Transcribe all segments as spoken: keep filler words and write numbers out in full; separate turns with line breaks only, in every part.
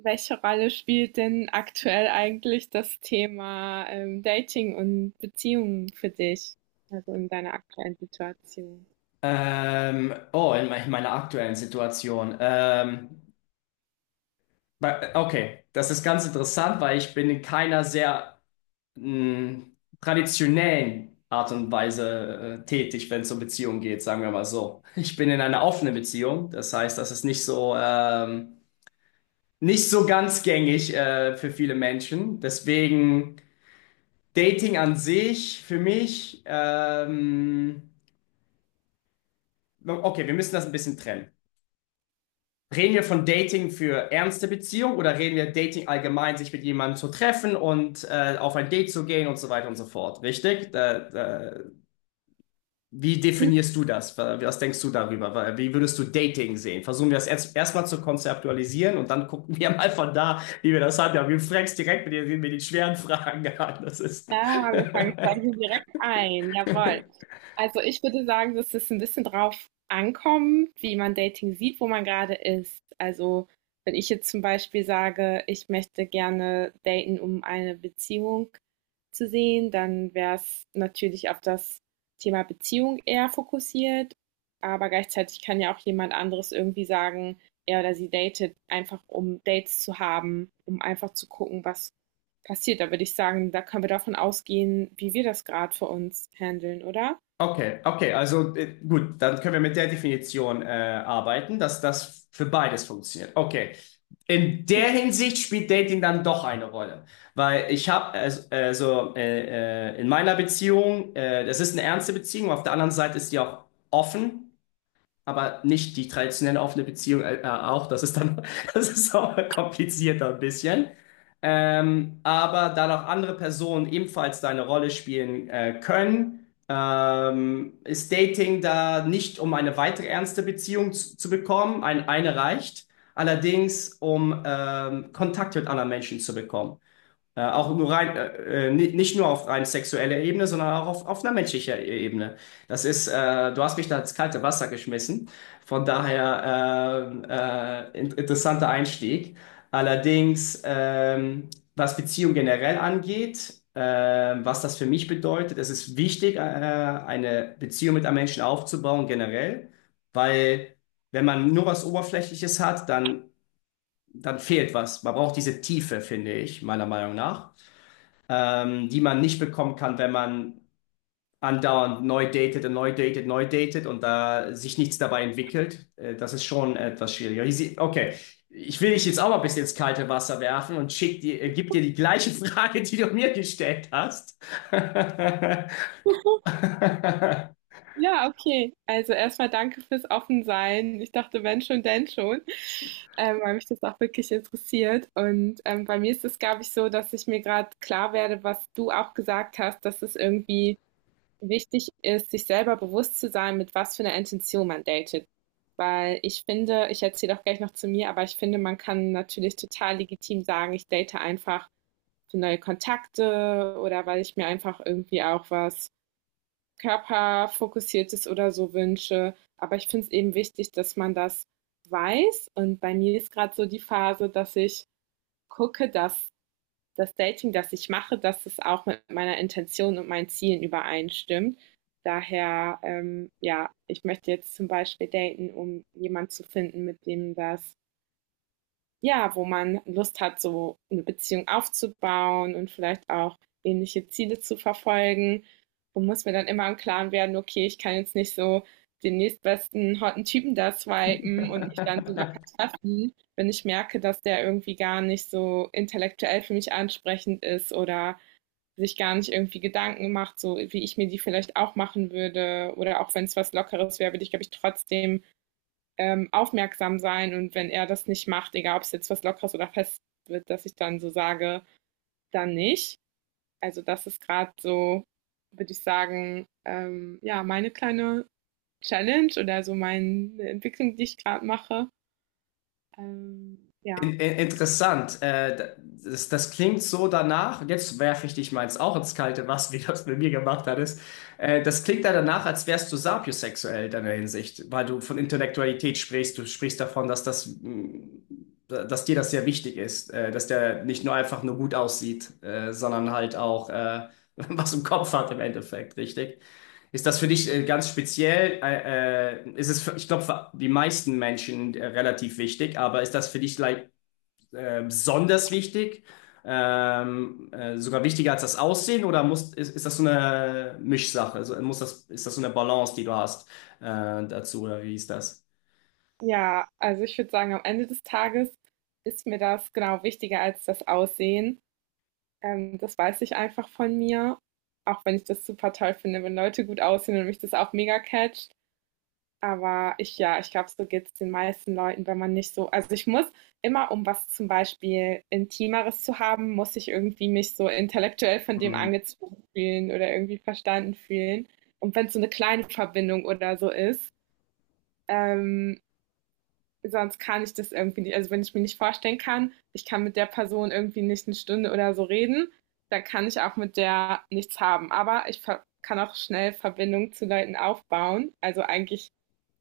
Welche Rolle spielt denn aktuell eigentlich das Thema, ähm, Dating und Beziehungen für dich, also in deiner aktuellen Situation?
Ähm, oh, in, me in meiner aktuellen Situation. Ähm, bei- okay, das ist ganz interessant, weil ich bin in keiner sehr mh, traditionellen Art und Weise äh, tätig, wenn es um Beziehungen geht, sagen wir mal so. Ich bin in einer offenen Beziehung, das heißt, das ist nicht so ähm, nicht so ganz gängig äh, für viele Menschen. Deswegen Dating an sich für mich. Ähm, okay, wir müssen das ein bisschen trennen. Reden wir von Dating für ernste Beziehung oder reden wir Dating allgemein, sich mit jemandem zu treffen und äh, auf ein Date zu gehen und so weiter und so fort? Richtig? Da, da, wie definierst du das? Was denkst du darüber? Wie würdest du Dating sehen? Versuchen wir das erst erstmal zu konzeptualisieren und dann gucken wir mal von da, wie wir das haben. Ja, wir fragst direkt mit den, mit den schweren Fragen an. Das ist.
Ja, wir fangen quasi direkt ein. Jawohl. Also ich würde sagen, dass es ein bisschen drauf ankommt, wie man Dating sieht, wo man gerade ist. Also wenn ich jetzt zum Beispiel sage, ich möchte gerne daten, um eine Beziehung zu sehen, dann wäre es natürlich auf das Thema Beziehung eher fokussiert. Aber gleichzeitig kann ja auch jemand anderes irgendwie sagen, er oder sie datet einfach, um Dates zu haben, um einfach zu gucken, was passiert. Da würde ich sagen, da können wir davon ausgehen, wie wir das gerade für uns handeln, oder?
Okay, okay, also äh, gut, dann können wir mit der Definition äh, arbeiten, dass das für beides funktioniert. Okay, in
Ja.
der Hinsicht spielt Dating dann doch eine Rolle, weil ich habe also also, äh, äh, in meiner Beziehung, äh, das ist eine ernste Beziehung, auf der anderen Seite ist die auch offen, aber nicht die traditionelle offene Beziehung äh, äh, auch. Das ist dann, das ist auch komplizierter ein bisschen. Ähm, aber da noch andere Personen ebenfalls da eine Rolle spielen äh, können, ähm, ist Dating da nicht, um eine weitere ernste Beziehung zu, zu bekommen. Ein, eine reicht. Allerdings, um ähm, Kontakt mit anderen Menschen zu bekommen. Äh, auch nur rein, äh, äh, ni- nicht nur auf rein sexueller Ebene, sondern auch auf, auf einer menschlicher Ebene. Das ist, äh, du hast mich da ins kalte Wasser geschmissen. Von daher ähm, äh, in, interessanter Einstieg. Allerdings, ähm, was Beziehung generell angeht, ähm, was das für mich bedeutet, es ist wichtig, äh, eine Beziehung mit einem Menschen aufzubauen, generell, weil wenn man nur was Oberflächliches hat, dann, dann fehlt was. Man braucht diese Tiefe, finde ich, meiner Meinung nach ähm, die man nicht bekommen kann, wenn man andauernd neu datet und neu datet, neu datet und da sich nichts dabei entwickelt. Äh, das ist schon etwas schwieriger. Hier sie- Okay, ich will dich jetzt auch mal ein bisschen ins kalte Wasser werfen und schick dir, äh, gib dir die gleiche Frage, die du mir gestellt hast.
Ja, okay. Also erstmal danke fürs Offensein. Ich dachte, wenn schon, denn schon, ähm, weil mich das auch wirklich interessiert. Und ähm, bei mir ist es, glaube ich, so, dass ich mir gerade klar werde, was du auch gesagt hast, dass es irgendwie wichtig ist, sich selber bewusst zu sein, mit was für einer Intention man datet. Weil ich finde, ich erzähle auch gleich noch zu mir, aber ich finde, man kann natürlich total legitim sagen, ich date einfach für neue Kontakte oder weil ich mir einfach irgendwie auch was körperfokussiertes oder so wünsche. Aber ich finde es eben wichtig, dass man das weiß. Und bei mir ist gerade so die Phase, dass ich gucke, dass das Dating, das ich mache, dass es auch mit meiner Intention und meinen Zielen übereinstimmt. Daher, ähm, ja, ich möchte jetzt zum Beispiel daten, um jemanden zu finden, mit dem das ja, wo man Lust hat, so eine Beziehung aufzubauen und vielleicht auch ähnliche Ziele zu verfolgen und muss mir dann immer im Klaren werden, okay, ich kann jetzt nicht so den nächstbesten hotten Typen da swipen und mich dann so sogar treffen, wenn ich merke, dass der irgendwie gar nicht so intellektuell für mich ansprechend ist oder sich gar nicht irgendwie Gedanken macht, so wie ich mir die vielleicht auch machen würde. Oder auch wenn es was Lockeres wäre, würde ich, glaube ich, trotzdem ähm, aufmerksam sein und wenn er das nicht macht, egal ob es jetzt was Lockeres oder fest wird, dass ich dann so sage, dann nicht. Also das ist gerade so, würde ich sagen, ähm, ja, meine kleine Challenge oder so meine Entwicklung, die ich gerade mache. Ähm, ja.
In, in, interessant. Äh, das, das klingt so danach, und jetzt werfe ich dich meins auch ins kalte Wasser, wie du das mit mir gemacht hattest. Äh, das klingt ja danach, als wärst du sapiosexuell in deiner Hinsicht, weil du von Intellektualität sprichst. Du sprichst davon, dass das, mh, dass dir das sehr wichtig ist, äh, dass der nicht nur einfach nur gut aussieht, äh, sondern halt auch äh, was im Kopf hat im Endeffekt, richtig? Ist das für dich äh, ganz speziell? Äh, äh, ist es für, ich glaube, für die meisten Menschen äh, relativ wichtig, aber ist das für dich like, äh, besonders wichtig? Ähm, äh, sogar wichtiger als das Aussehen oder muss, ist, ist das so eine Mischsache? Also muss das, ist das so eine Balance, die du hast äh, dazu oder wie ist das?
Ja, also ich würde sagen, am Ende des Tages ist mir das genau wichtiger als das Aussehen. Ähm, das weiß ich einfach von mir. Auch wenn ich das super toll finde, wenn Leute gut aussehen und mich das auch mega catcht. Aber ich ja, ich glaube, so geht es den meisten Leuten, wenn man nicht so also ich muss immer, um was zum Beispiel Intimeres zu haben, muss ich irgendwie mich so intellektuell von dem angezogen fühlen oder irgendwie verstanden fühlen. Und wenn es so eine kleine Verbindung oder so ist, ähm, sonst kann ich das irgendwie nicht also wenn ich mir nicht vorstellen kann, ich kann mit der Person irgendwie nicht eine Stunde oder so reden, dann kann ich auch mit der nichts haben. Aber ich ver kann auch schnell Verbindung zu Leuten aufbauen. Also eigentlich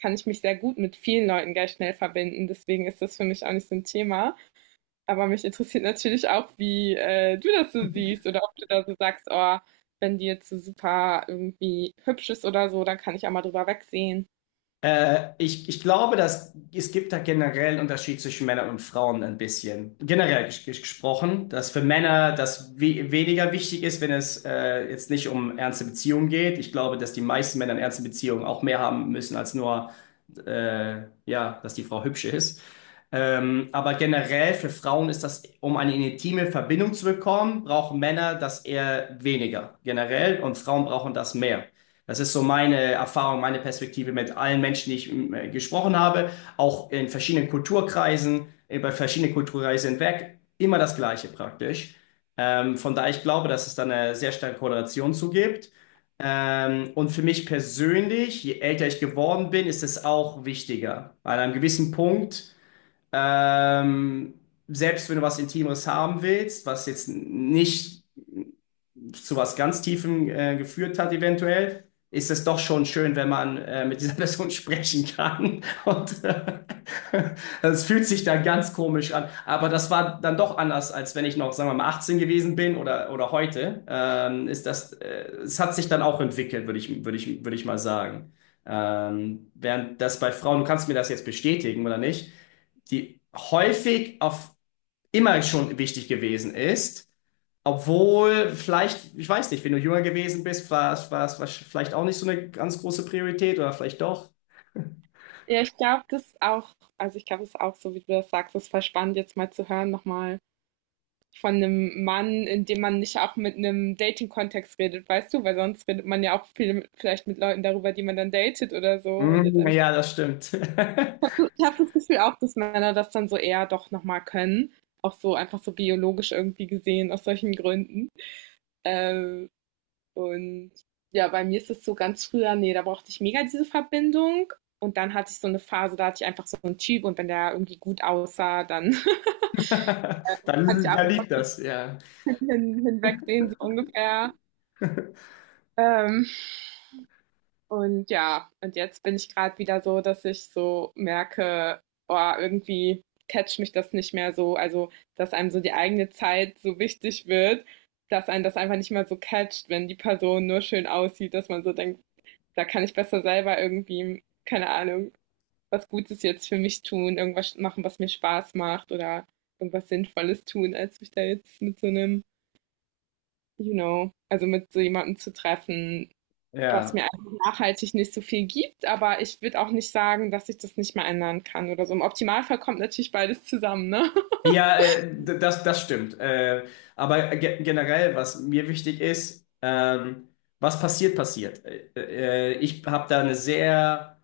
kann ich mich sehr gut mit vielen Leuten gleich schnell verbinden. Deswegen ist das für mich auch nicht so ein Thema. Aber mich interessiert natürlich auch, wie äh, du das so siehst oder ob du da so sagst, oh, wenn die jetzt so super irgendwie hübsch ist oder so, dann kann ich auch mal drüber wegsehen.
Äh, ich, ich glaube, dass es gibt da generell einen Unterschied zwischen Männern und Frauen ein bisschen. Generell ges ges- gesprochen, dass für Männer das we weniger wichtig ist, wenn es äh, jetzt nicht um ernste Beziehungen geht. Ich glaube, dass die meisten Männer in ernsten Beziehungen auch mehr haben müssen als nur, äh, ja, dass die Frau hübsch ist. Ähm, aber generell für Frauen ist das, um eine intime Verbindung zu bekommen, brauchen Männer das eher weniger generell und Frauen brauchen das mehr. Das ist so meine Erfahrung, meine Perspektive mit allen Menschen, die ich äh, gesprochen habe, auch in verschiedenen Kulturkreisen, über verschiedene Kulturkreise hinweg, immer das Gleiche praktisch. Ähm, von daher, ich glaube, dass es da eine sehr starke Korrelation zu gibt. Ähm, und für mich persönlich, je älter ich geworden bin, ist es auch wichtiger. An einem gewissen Punkt, ähm, selbst wenn du was Intimeres haben willst, was jetzt nicht zu was ganz Tiefem äh, geführt hat, eventuell, ist es doch schon schön, wenn man äh, mit dieser Person sprechen kann. Und es äh, fühlt sich dann ganz komisch an. Aber das war dann doch anders, als wenn ich noch, sagen wir mal, achtzehn gewesen bin oder, oder heute. Ähm, ist das, äh, es hat sich dann auch entwickelt, würde ich, würde ich, würde ich mal sagen. Ähm, während das bei Frauen, du kannst mir das jetzt bestätigen oder nicht, die häufig auf immer schon wichtig gewesen ist. Obwohl, vielleicht, ich weiß nicht, wenn du jünger gewesen bist, war es war es war es vielleicht auch nicht so eine ganz große Priorität oder vielleicht doch.
Ja, ich glaube, das ist auch, also ich glaube, das ist auch so, wie du das sagst, das ist voll spannend, jetzt mal zu hören nochmal von einem Mann, in dem man nicht auch mit einem Dating-Kontext redet, weißt du, weil sonst redet man ja auch viel, mit, vielleicht mit Leuten darüber, die man dann datet oder so und jetzt
Mm,
einfach.
ja, das stimmt.
Ich habe das Gefühl auch, dass Männer das dann so eher doch nochmal können. Auch so einfach so biologisch irgendwie gesehen, aus solchen Gründen. Ähm, und ja, bei mir ist es so ganz früher, nee, da brauchte ich mega diese Verbindung. Und dann hatte ich so eine Phase, da hatte ich einfach so einen Typ und wenn der irgendwie gut aussah, dann
Dann,
hatte ich ab
dann
und
liegt das, ja.
hin, hinwegsehen, so ungefähr. Ähm, Und ja, und jetzt bin ich gerade wieder so, dass ich so merke, oh, irgendwie catcht mich das nicht mehr so. Also, dass einem so die eigene Zeit so wichtig wird, dass einen das einfach nicht mehr so catcht, wenn die Person nur schön aussieht, dass man so denkt, da kann ich besser selber irgendwie, keine Ahnung, was Gutes jetzt für mich tun, irgendwas machen, was mir Spaß macht oder irgendwas Sinnvolles tun, als mich da jetzt mit so einem, you know, also mit so jemandem zu treffen, was
Ja,
mir einfach nachhaltig nicht so viel gibt. Aber ich würde auch nicht sagen, dass ich das nicht mehr ändern kann oder so. Im Optimalfall kommt natürlich beides zusammen, ne?
ja, äh, d- das, das stimmt. Äh, aber ge generell, was mir wichtig ist, ähm, was passiert, passiert. Äh, äh, ich habe da eine sehr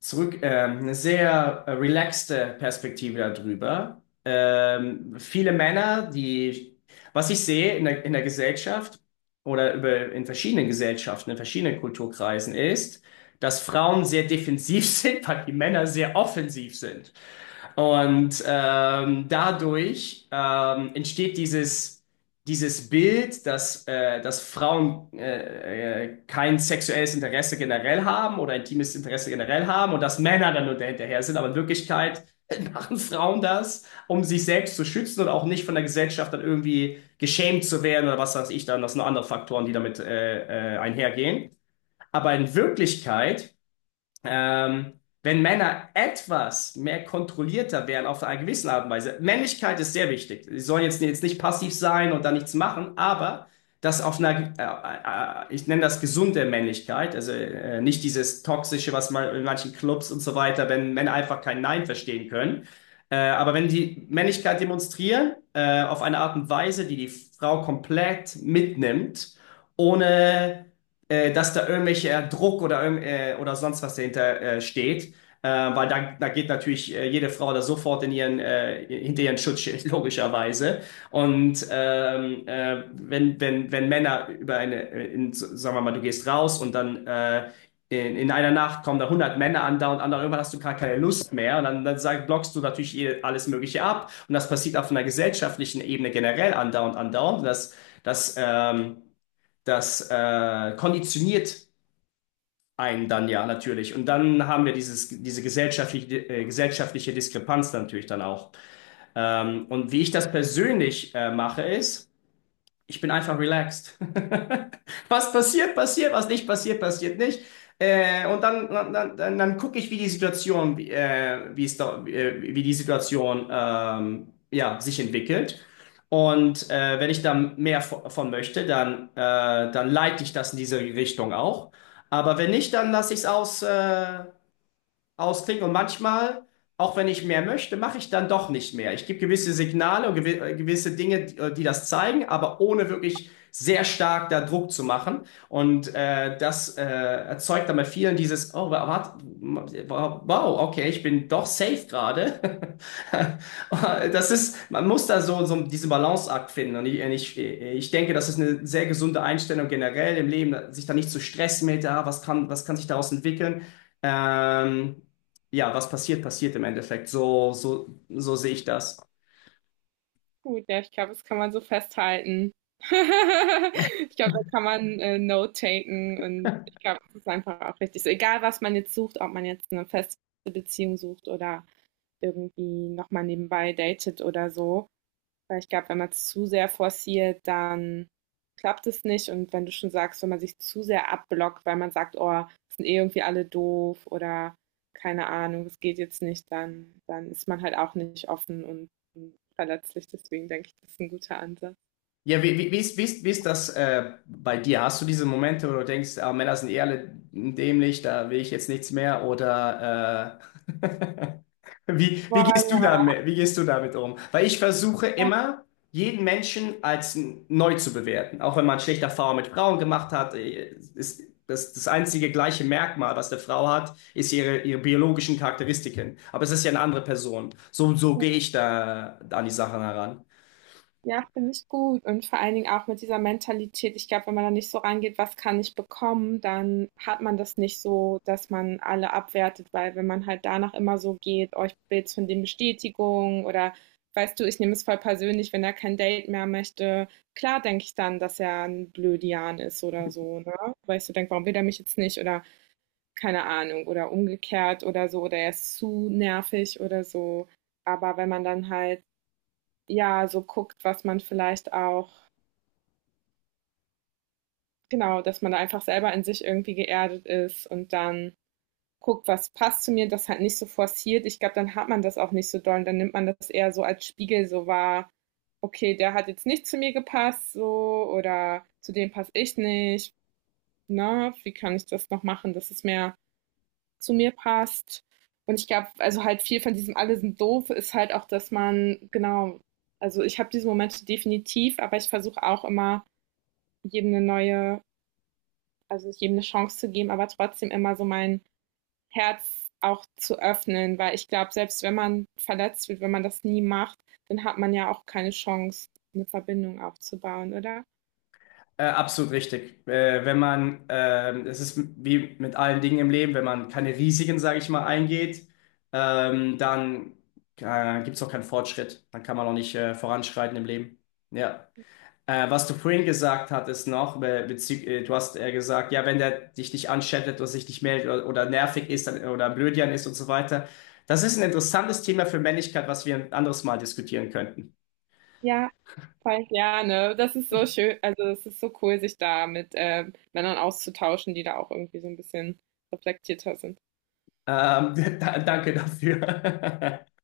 zurück, ähm, eine sehr äh, relaxte Perspektive darüber. Ähm, viele Männer, die, was ich sehe in der, in der Gesellschaft oder über, in verschiedenen Gesellschaften, in verschiedenen Kulturkreisen ist, dass Frauen sehr defensiv sind, weil die Männer sehr offensiv sind. Und ähm, dadurch ähm, entsteht dieses, dieses Bild, dass, äh, dass Frauen äh, äh, kein sexuelles Interesse generell haben oder intimes Interesse generell haben und dass Männer dann nur hinterher sind. Aber in Wirklichkeit machen Frauen das, um sich selbst zu schützen und auch nicht von der Gesellschaft dann irgendwie geschämt zu werden oder was weiß ich dann. Das sind noch andere Faktoren, die damit äh, äh, einhergehen. Aber in Wirklichkeit ähm, wenn Männer etwas mehr kontrollierter wären auf einer gewissen Art und Weise, Männlichkeit ist sehr wichtig. Sie sollen jetzt, jetzt nicht passiv sein und da nichts machen, aber das auf einer, äh, äh, ich nenne das gesunde Männlichkeit, also äh, nicht dieses toxische, was man in manchen Clubs und so weiter, wenn Männer einfach kein Nein verstehen können. Äh, aber wenn die Männlichkeit demonstrieren, äh, auf eine Art und Weise, die die Frau komplett mitnimmt, ohne äh, dass da irgendwelcher Druck oder, irgend- äh, oder sonst was dahinter äh, steht. Äh, weil da, da geht natürlich äh, jede Frau da sofort in ihren, äh, hinter ihren Schutzschild, logischerweise. Und ähm, äh, wenn, wenn, wenn Männer über eine, äh, in, so- sagen wir mal, du gehst raus und dann äh, in, in einer Nacht kommen da hundert Männer an, da und an, irgendwann hast du gar keine Lust mehr. Und dann, dann sag, blockst du natürlich eh alles Mögliche ab. Und das passiert auf einer gesellschaftlichen Ebene generell andauernd, andauernd. Das, das, ähm, das äh, konditioniert einen dann ja natürlich. Und dann haben wir dieses, diese gesellschaftliche, äh, gesellschaftliche Diskrepanz natürlich dann auch. Ähm, und wie ich das persönlich äh, mache, ist, ich bin einfach relaxed. Was passiert, passiert, was nicht passiert, passiert nicht. Äh, und dann, dann, dann, dann dann gucke ich, wie die Situation, wie, äh, wie, es da, äh, wie die Situation ähm, ja, sich entwickelt. Und äh, wenn ich da mehr vo- von möchte, dann, äh, dann leite ich das in diese Richtung auch. Aber wenn nicht, dann lasse ich es aus, äh, ausklingt. Und manchmal, auch wenn ich mehr möchte, mache ich dann doch nicht mehr. Ich gebe gewisse Signale und gewi- äh, gewisse Dinge, die, äh, die das zeigen, aber ohne wirklich sehr stark da Druck zu machen. Und äh, das äh, erzeugt dann bei vielen dieses, oh, wa- warte, wow, okay, ich bin doch safe gerade. Das ist, man muss da so, so diesen Balanceakt finden. Und ich, ich, ich denke, das ist eine sehr gesunde Einstellung generell im Leben, sich da nicht zu stressen mit, ah, was kann, was kann sich daraus entwickeln. Ähm, ja, was passiert, passiert im Endeffekt. So, so, so sehe ich das.
Gut, ja, ich glaube, das kann man so festhalten. Ich glaube, da kann man äh, Note taken und ich glaube, das ist einfach auch richtig. So, egal, was man jetzt sucht, ob man jetzt eine feste Beziehung sucht oder irgendwie nochmal nebenbei datet oder so. Weil ich glaube, wenn man es zu sehr forciert, dann klappt es nicht. Und wenn du schon sagst, wenn man sich zu sehr abblockt, weil man sagt, oh, sind eh irgendwie alle doof oder keine Ahnung, es geht jetzt nicht, dann, dann ist man halt auch nicht offen und, und verletzlich. Deswegen denke ich, das ist ein guter Ansatz.
Ja, wie, wie, wie ist, wie ist, wie ist das äh, bei dir? Hast du diese Momente, wo du denkst, ah, Männer sind eh alle dämlich, da will ich jetzt nichts mehr? Oder äh, Wie, wie gehst du
Voilà.
damit, wie gehst du damit um? Weil ich versuche immer, jeden Menschen als n- neu zu bewerten. Auch wenn man schlechte Erfahrungen mit Frauen gemacht hat, äh, ist das, das einzige gleiche Merkmal, was eine Frau hat, ist ihre, ihre biologischen Charakteristiken. Aber es ist ja eine andere Person. So, so gehe ich da an die Sachen heran.
Ja, finde ich gut. Und vor allen Dingen auch mit dieser Mentalität. Ich glaube, wenn man da nicht so rangeht, was kann ich bekommen, dann hat man das nicht so, dass man alle abwertet, weil wenn man halt danach immer so geht, euch oh, von dem Bestätigung oder weißt du, ich nehme es voll persönlich, wenn er kein Date mehr möchte, klar denke ich dann, dass er ein Blödian ist oder so, ne? Weil ich so denke, warum will er mich jetzt nicht oder keine Ahnung oder umgekehrt oder so oder er ist zu nervig oder so. Aber wenn man dann halt ja, so guckt, was man vielleicht auch, genau, dass man da einfach selber in sich irgendwie geerdet ist und dann guckt, was passt zu mir, das halt nicht so forciert. Ich glaube, dann hat man das auch nicht so doll und dann nimmt man das eher so als Spiegel so wahr. Okay, der hat jetzt nicht zu mir gepasst, so, oder zu dem passe ich nicht. Ne, wie kann ich das noch machen, dass es mehr zu mir passt? Und ich glaube, also halt viel von diesem alle sind doof ist halt auch, dass man, genau, also ich habe diese Momente definitiv, aber ich versuche auch immer jedem eine neue, also jedem eine Chance zu geben, aber trotzdem immer so mein Herz auch zu öffnen, weil ich glaube, selbst wenn man verletzt wird, wenn man das nie macht, dann hat man ja auch keine Chance, eine Verbindung aufzubauen, oder?
Äh, absolut richtig. Äh, wenn man, ähm, es ist wie mit allen Dingen im Leben, wenn man keine Risiken, sage ich mal, eingeht, ähm, dann äh, gibt es auch keinen Fortschritt. Dann kann man auch nicht äh, voranschreiten im Leben. Ja. Äh, was du vorhin gesagt hattest noch, be bezü- äh, du hast äh, gesagt, ja, wenn der dich nicht anschattet oder sich nicht meldet oder, oder nervig ist dann, oder blödian ist und so weiter. Das ist ein interessantes Thema für Männlichkeit, was wir ein anderes Mal diskutieren könnten.
Ja, voll gerne. Das ist so schön, also es ist so cool, sich da mit äh, Männern auszutauschen, die da auch irgendwie so ein bisschen reflektierter sind.
Ähm, da, danke dafür.